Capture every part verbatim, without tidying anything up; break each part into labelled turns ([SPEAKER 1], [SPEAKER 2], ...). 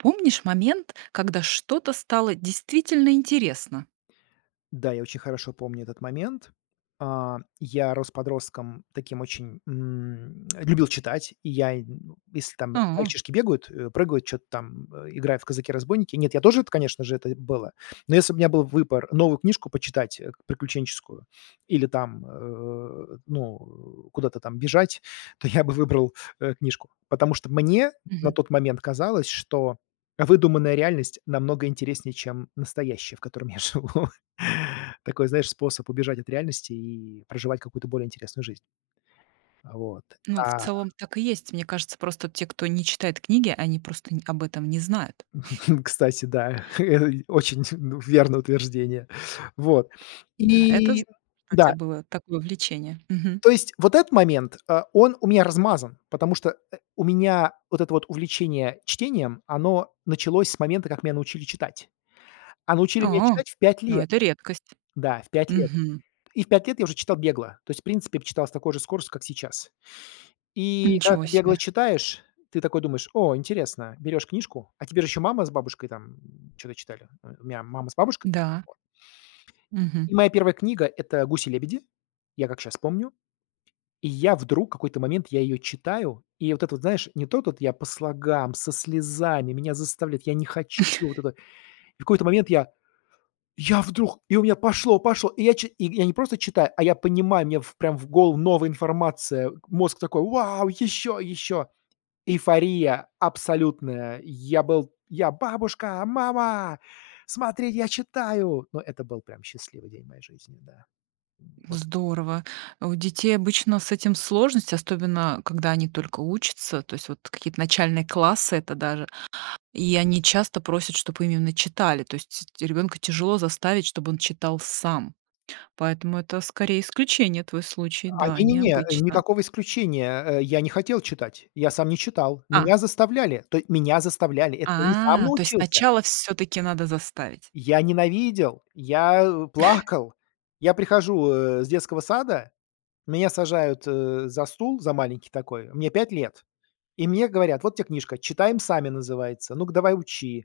[SPEAKER 1] Помнишь момент, когда что-то стало действительно интересно?
[SPEAKER 2] Да, я очень хорошо помню этот момент. А, я рос подростком таким очень м, любил читать. И я, м, если там
[SPEAKER 1] А.
[SPEAKER 2] мальчишки бегают, э, прыгают, чё-то там, э, играют в казаки-разбойники, нет, я тоже это конечно же, это было. Но если б у меня был выбор новую книжку почитать приключенческую или там, э, ну, э, куда-то там бежать, то я бы выбрал, э, книжку. Потому что мне на
[SPEAKER 1] Мгм.
[SPEAKER 2] тот момент казалось, что выдуманная реальность намного интереснее, чем настоящая, в котором я живу. Такой, знаешь, способ убежать от реальности и проживать какую-то более интересную жизнь. Вот.
[SPEAKER 1] Ну, в
[SPEAKER 2] А
[SPEAKER 1] целом так и есть. Мне кажется, просто те, кто не читает книги, они просто н об этом не знают.
[SPEAKER 2] Кстати, да. Очень, ну, верное утверждение. Вот.
[SPEAKER 1] Да, это зд
[SPEAKER 2] И
[SPEAKER 1] [unintelligible] у тя
[SPEAKER 2] Да.
[SPEAKER 1] было такое увлечение. Мгм.
[SPEAKER 2] То есть вот этот момент, э, он у меня размазан, потому что, э, у меня вот это вот увлечение чтением, оно началось с момента, как меня научили читать. А научили меня
[SPEAKER 1] А.
[SPEAKER 2] читать в пять
[SPEAKER 1] Но
[SPEAKER 2] лет.
[SPEAKER 1] это редкость.
[SPEAKER 2] Да, в пять лет.
[SPEAKER 1] Мгм.
[SPEAKER 2] И в пять лет я уже читал бегло. То есть, в принципе, б читал с такой же скоростью, как сейчас. И когда
[SPEAKER 1] Ничего
[SPEAKER 2] ты бегло
[SPEAKER 1] себе.
[SPEAKER 2] читаешь, ты такой думаешь: "О, интересно". Берешь книжку, а тебе же еще мама с бабушкой там чё-то читали. У меня мама с бабушкой.
[SPEAKER 1] Да.
[SPEAKER 2] Вот. И
[SPEAKER 1] Мгм.
[SPEAKER 2] моя первая книга- это "Гуси-лебеди". Я как щас помню. И я вдруг какой-то момент, я ее читаю, и вот это вот знаешь, не то тут- я по слогам, со слезами, меня заставляют, я не хочу- вот это. И в какой-то момент я я вдруг и у меня пошло, пошло, и я чи и я не просто читаю, а я понимаю, мне в прям в голову новая информация, мозг такой: "Вау, еще, еще!" Эйфория абсолютная. Я был я: "Бабушка! Мама! Смотрите, я читаю!" Ну, это был прям счастливый день в моей жизни, да. Вот.
[SPEAKER 1] Здорово! У детей обычно с этим сложность, остобенно когда они только учатся, то есть вот какие-то начальные классы это даже. И они часто просят, чтоб им именно читали, то есть ребенка тяжело заставить, чтоб он читал сам. Поэтому это скорее исключение- твой случай.
[SPEAKER 2] А,
[SPEAKER 1] Да,
[SPEAKER 2] не-не-не,
[SPEAKER 1] необычно.
[SPEAKER 2] никакого исключения. Э, я не хотел читать. Я сам не читал.
[SPEAKER 1] Ах.
[SPEAKER 2] Меня заставляли. То й меня заставляли, это я не сам
[SPEAKER 1] А, то есть
[SPEAKER 2] научился.
[SPEAKER 1] сначала всё-таки надо заставить.
[SPEAKER 2] Я ненавидел, я, э, плакал. Я прихожу, э, с детского сада, меня сажают, э, за стул, за маленький такой. Мне пять лет. И мне говорят: "Вот те книжка" Читаем сами "называется. Ну-ка, давай учи".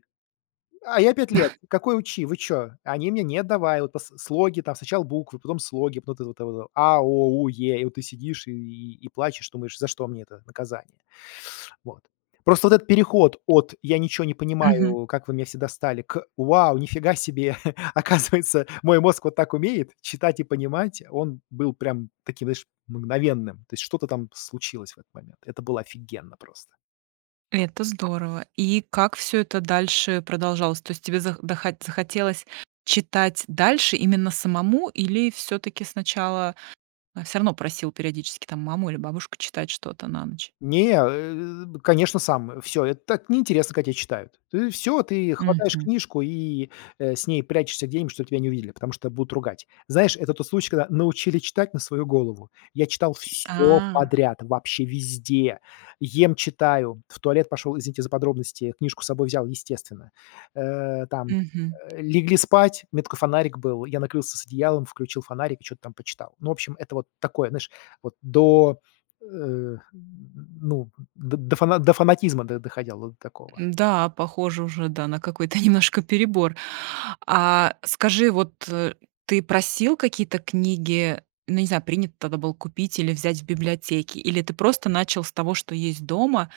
[SPEAKER 2] А я- пять лет. Какой учи? Вы чё? Они мне: "Нет, давай". От пос слоги там, сначала буквы, потом слоги. [unintelligible] Это: "а", "о", "у", "е". И вот ты сидишь и и плачешь, думаешь: "За что мне это наказание?" Вот. Просто вот этот переход от "я ничё не
[SPEAKER 1] Мгм.
[SPEAKER 2] понимаю, как вы меня все достали" к "вау, нифига себе, оказывается, мой мозг вот так умеет: читать и понимать", он был прям таким, знаешь, мгновенным. То есть что-то там случилось в этот момент. Это было офигенно просто.
[SPEAKER 1] Это здорово. И как всё это дальше продолжалось? То есть тебе зах дохо захотелось читать дальше именно самому, или всё-таки сначала, э, всё равно просил периодически там маму или бабушку читать что-то на ночь?
[SPEAKER 2] Не, э, б конечно, сам. Всё, это так неинтересно, когда те читают. Ты всё ты хватаешь
[SPEAKER 1] Мгм.
[SPEAKER 2] книжку и, э, с ней прячешься где-нибудь, чтоб тебя не увидели, потому что будут ругать. Знаешь, это тот случай, когда научили читать на свою голову. Я читал всё
[SPEAKER 1] А.
[SPEAKER 2] подряд, вообще везде. Ем- читаю, в туалет пошел, извините за подробности, книжку с собой взял, естественно. Э, там,
[SPEAKER 1] Мгм.
[SPEAKER 2] э, легли спать, у меня такой фонарик был, я накрылся с одеялом, включил фонарик и чё-то там почитал. Ну, в общем, это вот такое, знаешь, вот до э, ну, д до фана до фанатизма до доходило до такого.
[SPEAKER 1] Да, похоже уже, да, на какой-то немножко перебор. А скажи, вот ты просил какие-то книги, ну, не знаю, принято тогда было купить или взять в библиотеке, или ты просто начал с того, что есть дома,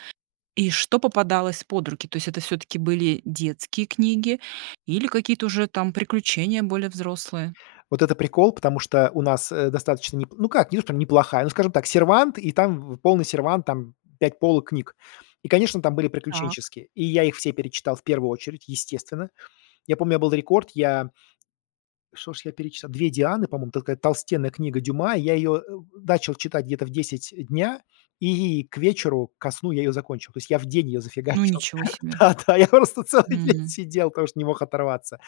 [SPEAKER 1] и что попадалось под руки? То есть это всё-таки были детские книги или какие-то уже там приключения более взрослые?
[SPEAKER 2] Вот это прикол, потому что у нас, э, достаточно не ну как, не то что неплохая, ну скажем так, сервант, и там полный сервант, там пять полок книг. И, конечно, там были
[SPEAKER 1] Так. Мгмгмгмг.
[SPEAKER 2] приключенческие, и я их все перечитал в первую очередь, естественно. Я помню, Был рекорд, я что шож я перечитал? "Две Дианы", по-моему. Такая толстенная книга Дюма, и я её, э, э, начал читать где-то в десять дня, и к вечеру, ко сну я ее закончил. То есть, я в день ее
[SPEAKER 1] Ну,
[SPEAKER 2] зафигачил.
[SPEAKER 1] ничего себе.
[SPEAKER 2] Да, да, я просто целый день
[SPEAKER 1] Мгм.
[SPEAKER 2] сидел, потому что не мог оторваться,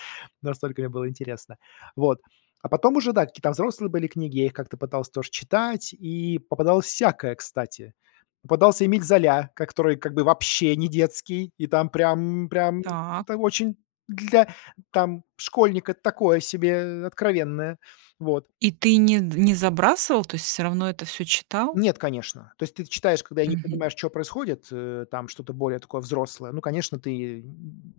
[SPEAKER 2] настолько мне было интересно. Вот. А потом уже да, какие-то взрослые были книги, я их как-то пытался тоже читать, и попадалось всякое, кстати. Попадался Эмиль Золя, ко который как бы вообще не детский, и там прям, прям,
[SPEAKER 1] Так.
[SPEAKER 2] там очень для там, школьника такое себе, откровенное. Вот.
[SPEAKER 1] И ты не д не забрасывал, то есть всё равно это всё читал?
[SPEAKER 2] Нет, конечно. То есть ты т читаешь когда и не
[SPEAKER 1] Мгм.
[SPEAKER 2] понимаешь, чё происходит, э, там что-то более такое взрослое. Ну, конечно, ты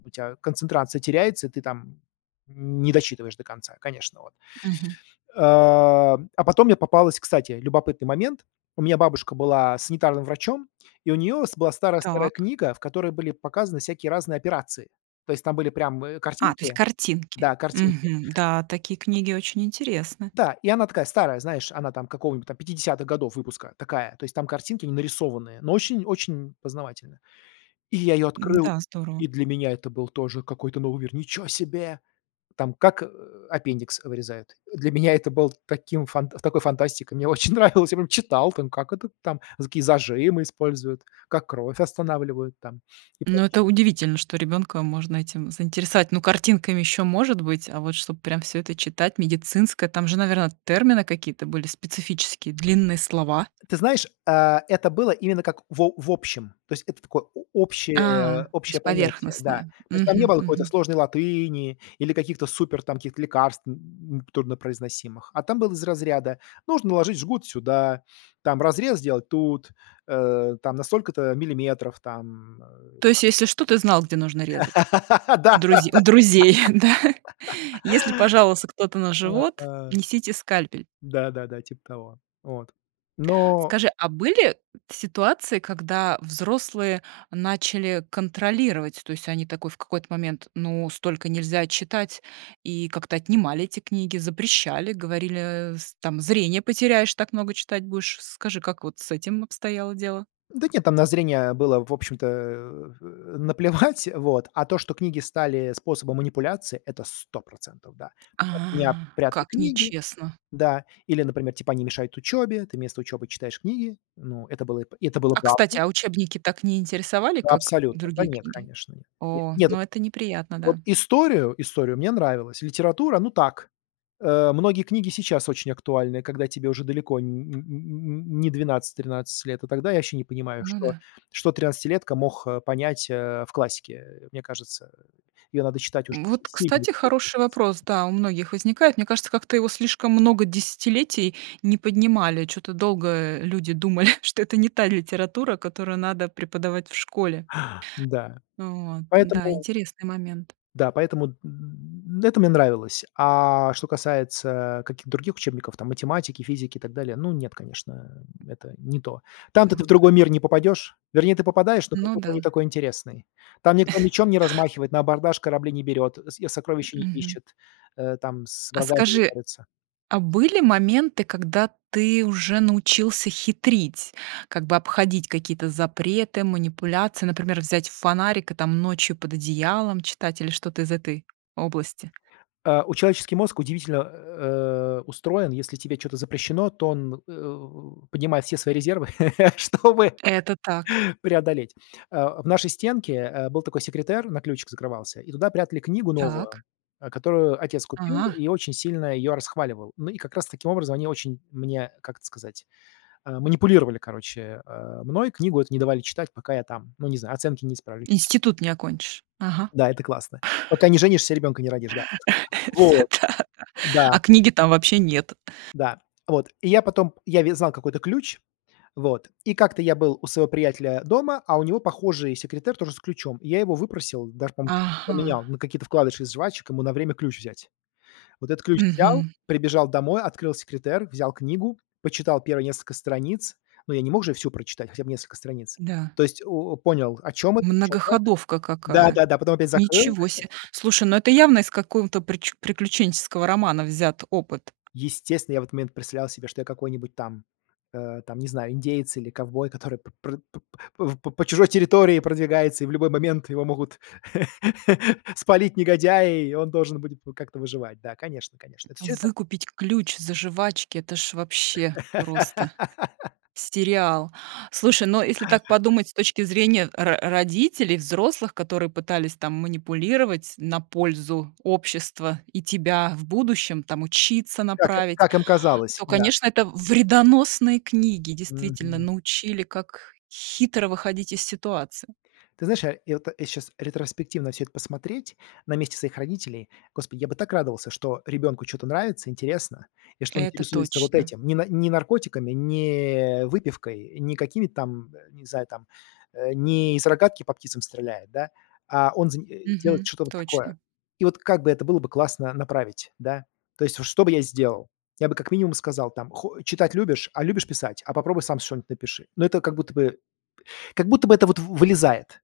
[SPEAKER 2] у тя концентрация теряется, и ты там н не дочитываешь до конца, конечно, вот.
[SPEAKER 1] Мгм.
[SPEAKER 2] Э, а потом мне попалась кстати, любопытный момент. У меня бабушка была санитарным врачом, и у нее с была старая-старая
[SPEAKER 1] Так.
[SPEAKER 2] книга, в которой были показаны всякие разные операции. То есть там были прям, э,
[SPEAKER 1] А, то есть
[SPEAKER 2] картинки.
[SPEAKER 1] картинки.
[SPEAKER 2] Да, картинки.
[SPEAKER 1] Мгм. Да, такие книги очень интересны.
[SPEAKER 2] Да, и она такая старая, знаешь, она там какого-нибудь там пятидесятых годов выпуска, такая. То есть там картинки, они нарисованные, но очень-очень познавательно. И я ее открыл,
[SPEAKER 1] Да,
[SPEAKER 2] и
[SPEAKER 1] здорово.
[SPEAKER 2] для меня это был тоже какой-то новый мир. Ниче себе! Там как, э, аппендикс вырезают. Для меня это было таким фан такой фантастикой, мне очень нравилось, я прям читал там, как это там за какие зажимы используют, как кровь останавливают там. И
[SPEAKER 1] Ну,
[SPEAKER 2] прочее.
[SPEAKER 1] это удивительно, что ребёнка можно этим заинтересовать. Ну, картинками ещё может быть, а вот чтоб прям всё это читать медицинское, там же, наверно, термины какие-то были специфические, длинные слова.
[SPEAKER 2] Ты знаешь, э, это было именно как в о в общем, то есть это такое о
[SPEAKER 1] А,
[SPEAKER 2] общее
[SPEAKER 1] то
[SPEAKER 2] общее
[SPEAKER 1] есть
[SPEAKER 2] понятие, да.
[SPEAKER 1] поверхностное.
[SPEAKER 2] То есть там не
[SPEAKER 1] Мгм,
[SPEAKER 2] было какой-то
[SPEAKER 1] мгм.
[SPEAKER 2] сложной латыни или каких-то супер там каких-то лекарств, м, труднопроизносимых. А там было из разряда: нужно наложить жгут сюда, там разрез сделать тут, э, там на столько-то миллиметров там, э.
[SPEAKER 1] То есть если что, ты знал, где нужно резать?
[SPEAKER 2] Да, да,
[SPEAKER 1] У друзе у друзей, да? Если пожаловался кто-то
[SPEAKER 2] да.
[SPEAKER 1] на живот,
[SPEAKER 2] А.
[SPEAKER 1] несите скальпель.
[SPEAKER 2] Да, да, да. Типа того. Вот. Но
[SPEAKER 1] Скажи, а были т ситуации, когда взрослые начали контролировать, то есть они такой в какой-то момент: "Ну, столько нельзя читать",- и как-то отнимали эти книги, запрещали, говорили с там: "Зрение потеряешь, так много читать будешь". Скажи, как вот с этим обстояло дело?
[SPEAKER 2] Да нет, там на зрение было, в общем-то, э, наплевать, вот, а то, что книги стали способом манипуляции, это сто процентов, да.
[SPEAKER 1] А,
[SPEAKER 2] От меня прятали
[SPEAKER 1] как
[SPEAKER 2] книги,
[SPEAKER 1] нечестно.
[SPEAKER 2] да, или, например, типа они мешают учёбе, ты вместо учёбы читаешь книги. Ну, это было п и это было
[SPEAKER 1] А кстати,
[SPEAKER 2] правдой.
[SPEAKER 1] а учебники так не интересовали,
[SPEAKER 2] Ну,
[SPEAKER 1] как
[SPEAKER 2] абсолютно. Да
[SPEAKER 1] другие
[SPEAKER 2] нет,
[SPEAKER 1] книги?
[SPEAKER 2] конечно.
[SPEAKER 1] О,
[SPEAKER 2] Нет, вот
[SPEAKER 1] ну это неприятно,
[SPEAKER 2] вот
[SPEAKER 1] да.
[SPEAKER 2] историю, историю мне нравилось. Литература- ну, так. Э, многие книги сейчас очень актуальны, когда тебе уже далеко н н н н не двенадцать тринадцать лет. А тогда- я вообще не понимаю,
[SPEAKER 1] Ну
[SPEAKER 2] что
[SPEAKER 1] да.
[SPEAKER 2] что тринадцатилетка мог понять, э, в классике. Э, мне кажется, её надо читать уже си
[SPEAKER 1] Вот, кстати,
[SPEAKER 2] сильно-сильно
[SPEAKER 1] хороший вопрос,
[SPEAKER 2] [unintelligible]
[SPEAKER 1] да, у многих возникает. Мне кажется, как-то его слишком много десятилетий не поднимали. Чё-то долго, э, люди думали, что это не та литература, которую надо преподавать в школе.
[SPEAKER 2] Да.
[SPEAKER 1] Вот. Да,
[SPEAKER 2] Поэтому
[SPEAKER 1] интересный момент.
[SPEAKER 2] Да, поэтому, м м-м, ну, это мне нравилось, а что касается каких-то других учебников там: математики, физики и так далее, ну нет, конечно, это не то. Там-то ты в
[SPEAKER 1] Так.
[SPEAKER 2] другой мир не попадешь, вернее, ты попадаешь, но
[SPEAKER 1] Ну
[SPEAKER 2] какой-то он
[SPEAKER 1] да.
[SPEAKER 2] не такой интересный. Там никто мечом не размахивает, на абордаж корабли не берет, со и
[SPEAKER 1] М,
[SPEAKER 2] сокровища не
[SPEAKER 1] мгм.
[SPEAKER 2] ищет, э, там с
[SPEAKER 1] А
[SPEAKER 2] врагами не
[SPEAKER 1] скажи,
[SPEAKER 2] борется.
[SPEAKER 1] а были моменты, когда ты уже научился хитрить, как бы обходить какие-то запреты, манипуляции, например, взять фонарик и, там, ночью под одеялом читать, или что-то из этой области?
[SPEAKER 2] Э, у человеческий мозг удивительно, э, устроен, если тебе чё-то запрещено, то он, э, поднимает все свои резервы, чтобы
[SPEAKER 1] Это так.
[SPEAKER 2] преодолеть. Э, в нашей стенке, э, был такой секретер, на ключик закрывался, и туда прятали книгу
[SPEAKER 1] Так.
[SPEAKER 2] новую, э, которую отец купил
[SPEAKER 1] А.
[SPEAKER 2] и очень сильно её расхваливал. Ну, и как раз таким образом они очень мне, как это сказать э, манипулировали, короче, э, мной. Книгу эту не давали читать, пока я там ну, не знаю, оценки не исправлю, или ещё что-то.
[SPEAKER 1] Институт не окончишь. Ага.
[SPEAKER 2] Да, это классно. Пока не женишься, ребенка не родишь, да.
[SPEAKER 1] Всё
[SPEAKER 2] Вот.
[SPEAKER 1] так.
[SPEAKER 2] Да.
[SPEAKER 1] А книги там вообще нет.
[SPEAKER 2] Да. Вот, и я потом я ведь знал какой это ключ, вот, и как-то я был у своего приятеля дома, а у него похожий секретер, тоже с ключом. И я его выпросил, даже, по-моему, на чё-то поменял,
[SPEAKER 1] Ага.
[SPEAKER 2] на какие-то вкладыши из жвачек, ему на время ключ взять. Вот этот ключ взял,
[SPEAKER 1] Мгм.
[SPEAKER 2] прибежал домой, открыл секретер, взял книгу, почитал первые несколько страниц, но я не мог же всю прочитать, хотя бы несколько страниц.
[SPEAKER 1] Да.
[SPEAKER 2] То есть, у у, понял, о чём это, чё как.
[SPEAKER 1] Многоходовка
[SPEAKER 2] Да,
[SPEAKER 1] какая.
[SPEAKER 2] да, да, потом опять закрыл
[SPEAKER 1] Ничего се. Слушай, ну, это явно из какого-то прич приключенческого романа взят опыт.
[SPEAKER 2] Естественно, я в этот момент представлял себе, что я какой-нибудь там, э, там, не знаю, индеец или ковбой, который пр по по -по чужой территории продвигается, и в любой момент его могут спалить негодяи, и он должен будет, ну, как-то выживать. Да, конечно, конечно. Вот всё это
[SPEAKER 1] Выкупить ключ за жвачки- это ж вообще просто сериал. Слушай, ну если так подумать с точки зрения ро родителей, взрослых, которые пытались, там, манипулировать на пользу общества, и тебя в будущем, там, учиться
[SPEAKER 2] Как и
[SPEAKER 1] направить,
[SPEAKER 2] как им казалось,
[SPEAKER 1] то,
[SPEAKER 2] да.
[SPEAKER 1] конечно, это вредоносные книги, действительно,
[SPEAKER 2] Мгм.
[SPEAKER 1] научили, как хитро выходить из ситуации.
[SPEAKER 2] Ты знаешь, э, я вот я щас ретроспективно всё это посмотреть. На месте своих родителей, господи, я бы так радовался, что ребенку чё-то нравится, интересно, и что он
[SPEAKER 1] Это
[SPEAKER 2] интересуется вот
[SPEAKER 1] точно.
[SPEAKER 2] этим. Не на не наркотиками, не выпивкой, не какими-то там, не знаю, там, э, не из рогатки по птицам стреляет, да, а он зани э, делает
[SPEAKER 1] Мгм,
[SPEAKER 2] что-то вот такое.
[SPEAKER 1] точно.
[SPEAKER 2] И вот как бы это было бы классно направить, да? То есть вот что бы я сделал? Я бы как минимум сказал, там: "Хо Читать любишь? А любишь писать? А попробуй сам шо-нибудь напиши". Но это как будто бы как будто бы это вот в вылезает.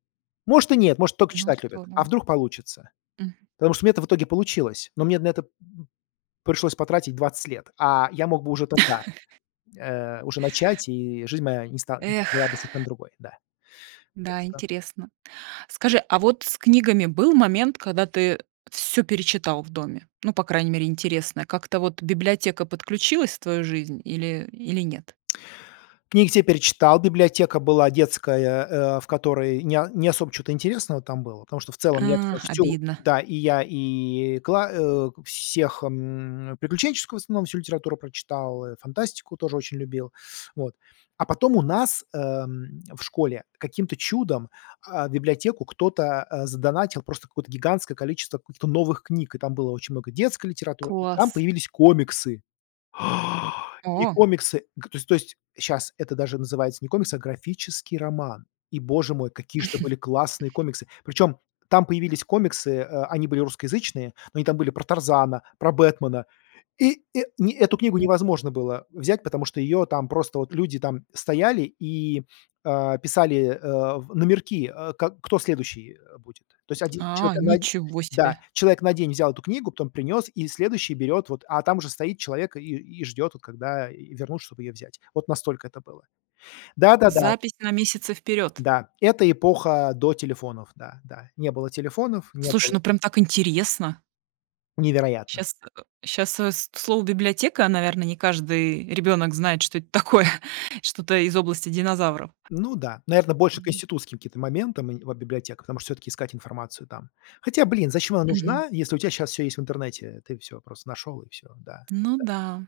[SPEAKER 2] Может, и нет, может только
[SPEAKER 1] Ну,
[SPEAKER 2] читать любят, а
[SPEAKER 1] здорово.
[SPEAKER 2] вдруг получится.
[SPEAKER 1] Мгм.
[SPEAKER 2] Потому что у меня это в итоге получилось, но мне на это, м, пришлось потратить двадцать лет, а я мог бы уже тогда, э, уже начать, и жизнь моя не ста
[SPEAKER 1] Эх.
[SPEAKER 2] была бы совершенно другой, да. Так
[SPEAKER 1] Да,
[SPEAKER 2] что
[SPEAKER 1] интересно. Скажи, а вот с книгами был момент, когда ты всё перечитал в доме? Ну, по крайней мере, интересное. Как-то вот библиотека подключилась в твою жизнь или или нет?
[SPEAKER 2] Книги все перечитал, библиотека была детская, э, в которой не не особо чё-то интересного там было, потому что в целом я всё,
[SPEAKER 1] Ах,
[SPEAKER 2] всю
[SPEAKER 1] обидно.
[SPEAKER 2] да, и я и кла э, всех, м, приключенческую, в основном, всю литературу прочитал, э, фантастику тоже очень любил. Вот. А потом у нас, э, в школе каким-то чудом, а, в библиотеку кто-то, э, задонатил просто какое-то гигантское количество каких-то новых книг, и там было очень много детской литературы, и там
[SPEAKER 1] Класс.
[SPEAKER 2] появились комиксы. И
[SPEAKER 1] О!
[SPEAKER 2] комиксы, г то есть то есть щас это даже называется не комиксы, а графический роман. И Боже мой! Какие ж это были классные комиксы, причем там появились комиксы, э, они были русскоязычные, но они там были про Тарзана, про Бэтмена, и, э, не эту книгу
[SPEAKER 1] М.
[SPEAKER 2] невозможно было взять, потому что её там просто вот люди там стояли и, э, писали, э, номерки, э, к кто следующий будет. То есть один
[SPEAKER 1] А,
[SPEAKER 2] человек на день,
[SPEAKER 1] ничего
[SPEAKER 2] да,
[SPEAKER 1] себе!
[SPEAKER 2] человек на день взял эту книгу, потом принес и следующий берет вот, а там же стоит человек и и ждет, вот когда вернут, чтоб её взять. Вот настолько это было. Да, да, да.
[SPEAKER 1] Запись на месяцы вперед.
[SPEAKER 2] Да, это эпоха до телефонов. Да, да. Не было телефонов, не было
[SPEAKER 1] Слушай, ну, прям так интересно.
[SPEAKER 2] Невероятно.
[SPEAKER 1] Щас э, щас, э, с слово библиотека, наверно, не каждый ребенок знает, что это такое, что-то из области динозавров.
[SPEAKER 2] Ну да. Наверно, больше к
[SPEAKER 1] М.
[SPEAKER 2] институтским каким-то моментам, нед вот библиотека, потому что всё-таки искать информацию там. Хотя, блин, зачем она
[SPEAKER 1] Мгм.
[SPEAKER 2] нужна, если у тя щас всё есть в интернете, ты всё просто нашел, и всё, да,
[SPEAKER 1] Ну
[SPEAKER 2] да.
[SPEAKER 1] да.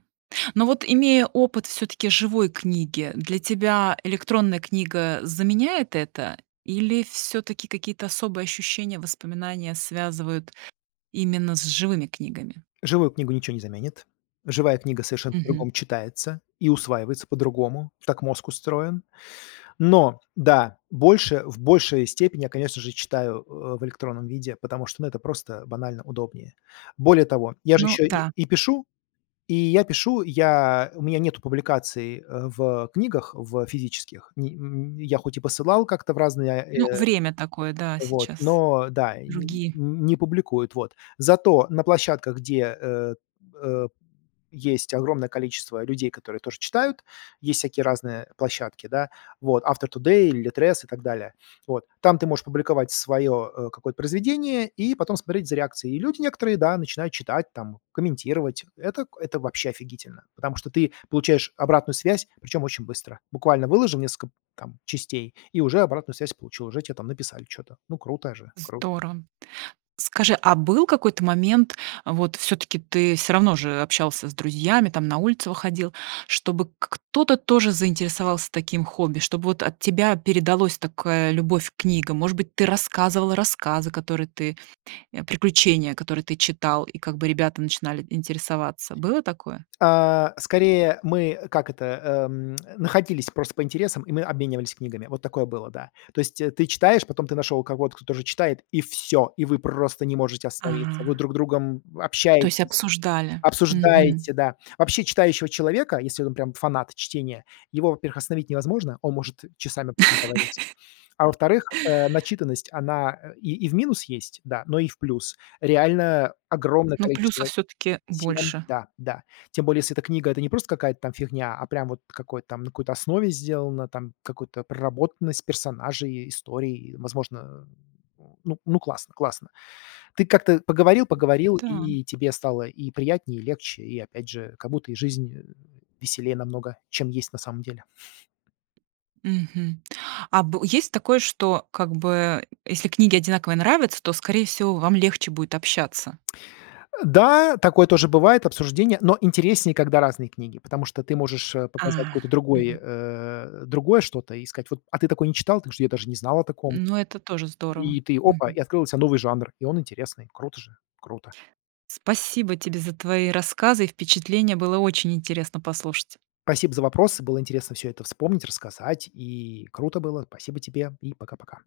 [SPEAKER 1] Но вот, имея опыт всё-таки живой книги, для тебя электронная книга заменяет это? Или всё-таки какие-то особые ощущения, воспоминания связывают именно с живыми книгами?
[SPEAKER 2] Живую книгу ниче не заменит. Живая книга совершенно
[SPEAKER 1] Мгм.
[SPEAKER 2] по-другому читается и усваивается по-другому, так мозг устроен. Но да, больше в большей степени, я, конечно же, читаю, э, в электронном виде, потому что, ну, это просто банально удобнее. Более того, я же
[SPEAKER 1] Ну
[SPEAKER 2] еще и
[SPEAKER 1] да.
[SPEAKER 2] и пишу, и я пишу, я у меня нету публикаций, э, в книгах, в физических не н н я хоть и посылал как-то в разные,
[SPEAKER 1] Ну,
[SPEAKER 2] э,
[SPEAKER 1] время такое, да,
[SPEAKER 2] вот,
[SPEAKER 1] сейчас.
[SPEAKER 2] но да, н
[SPEAKER 1] Другие.
[SPEAKER 2] не публикуют, вот. Зато на площадках, где, э, э, есть огромное количество людей, которые тоже читают, есть всякие разные площадки, да, вот Author.Today, "Литрес" и так далее. Вот. Там ты можешь публиковать свое, э, какое-то произведение и потом смотреть за реакцией. Люди некоторые, да, начинают читать там, комментировать. Это это вообще офигительно, потому что ты получаешь обратную связь, причём очень быстро, буквально выложил несколько там частей- и уже обратную связь получил, уже те написали чё-то, ну круто же, кру
[SPEAKER 1] Здорово. Скажи, а был какой-то момент, вот всё-таки ты всё равно же общался с друзьями, там на улицу выходил, чтобы к кто-то тоже заинтересовался таким хобби, чтобы, вот, от тебя передалось такая любовь к книгам? Может быть, ты рассказывал рассказы, которые ты э, приключения, которые ты читал, и как бы ребята начинали интересоваться. Было такое?
[SPEAKER 2] А, скорее, мы, как это, э, м, находились просто по интересам, и мы обменивались книгами. Вот такое было, да. То есть ты читаешь, потом ты нашел кого-то, кто тоже читает, и всё, и вы просто не можете остановиться. Вы
[SPEAKER 1] Ага.
[SPEAKER 2] друг другом
[SPEAKER 1] То есть
[SPEAKER 2] общаетесь,
[SPEAKER 1] обсуждали? Мгм.
[SPEAKER 2] обсуждаете, да. Вообще, читающего человека, если он прям фанат чтения, его, во-первых, остановить невозможно, он может часами проговорить. А во-вторых, э, начитанность, она, э, и и в минус есть, да, но и в плюс. Реально огромное
[SPEAKER 1] Ну
[SPEAKER 2] количество
[SPEAKER 1] плюсов всё-таки
[SPEAKER 2] тем,
[SPEAKER 1] больше.
[SPEAKER 2] да, да. Тем более, если эта книга- это не просто какая-то там фигня, а прям вот какой-то там на какой-то основе сделана, там какую-то проработанность персонажей, историй, возможно, э, ну классно, классно. Ты как-то поговорил-поговорил,
[SPEAKER 1] Да.
[SPEAKER 2] и тебе стало и приятнее, и легче, и опять же, как будто и жизнь, э, веселее намного, чем есть на самом деле.
[SPEAKER 1] Мгм. А бы есть такое, что как бы если книги одинаковые нравятся, то, скорее всего, вам легче будет общаться?
[SPEAKER 2] Да, такое тоже бывает, обсуждение, но интереснее, когда разные книги, потому что ты можешь, э, показать какой-то
[SPEAKER 1] А.
[SPEAKER 2] другой,
[SPEAKER 1] Мгм.
[SPEAKER 2] э, другое что-то и сказать: "Вот, а ты такое не читал? Потому что я даже не знал о таком".
[SPEAKER 1] Ну, это тоже здорово.
[SPEAKER 2] И ты: "Опа!"
[SPEAKER 1] Мгм.
[SPEAKER 2] И открыл для ся новый жанр, и он интересный, круто же- круто.
[SPEAKER 1] Спасибо тебе за твои рассказы и впечатления. Было очень интересно послушать.
[SPEAKER 2] пасибо за вопрос, было интересно всё это вспомнить, рассказать. И круто было, спасибо тебе, и пока-пока.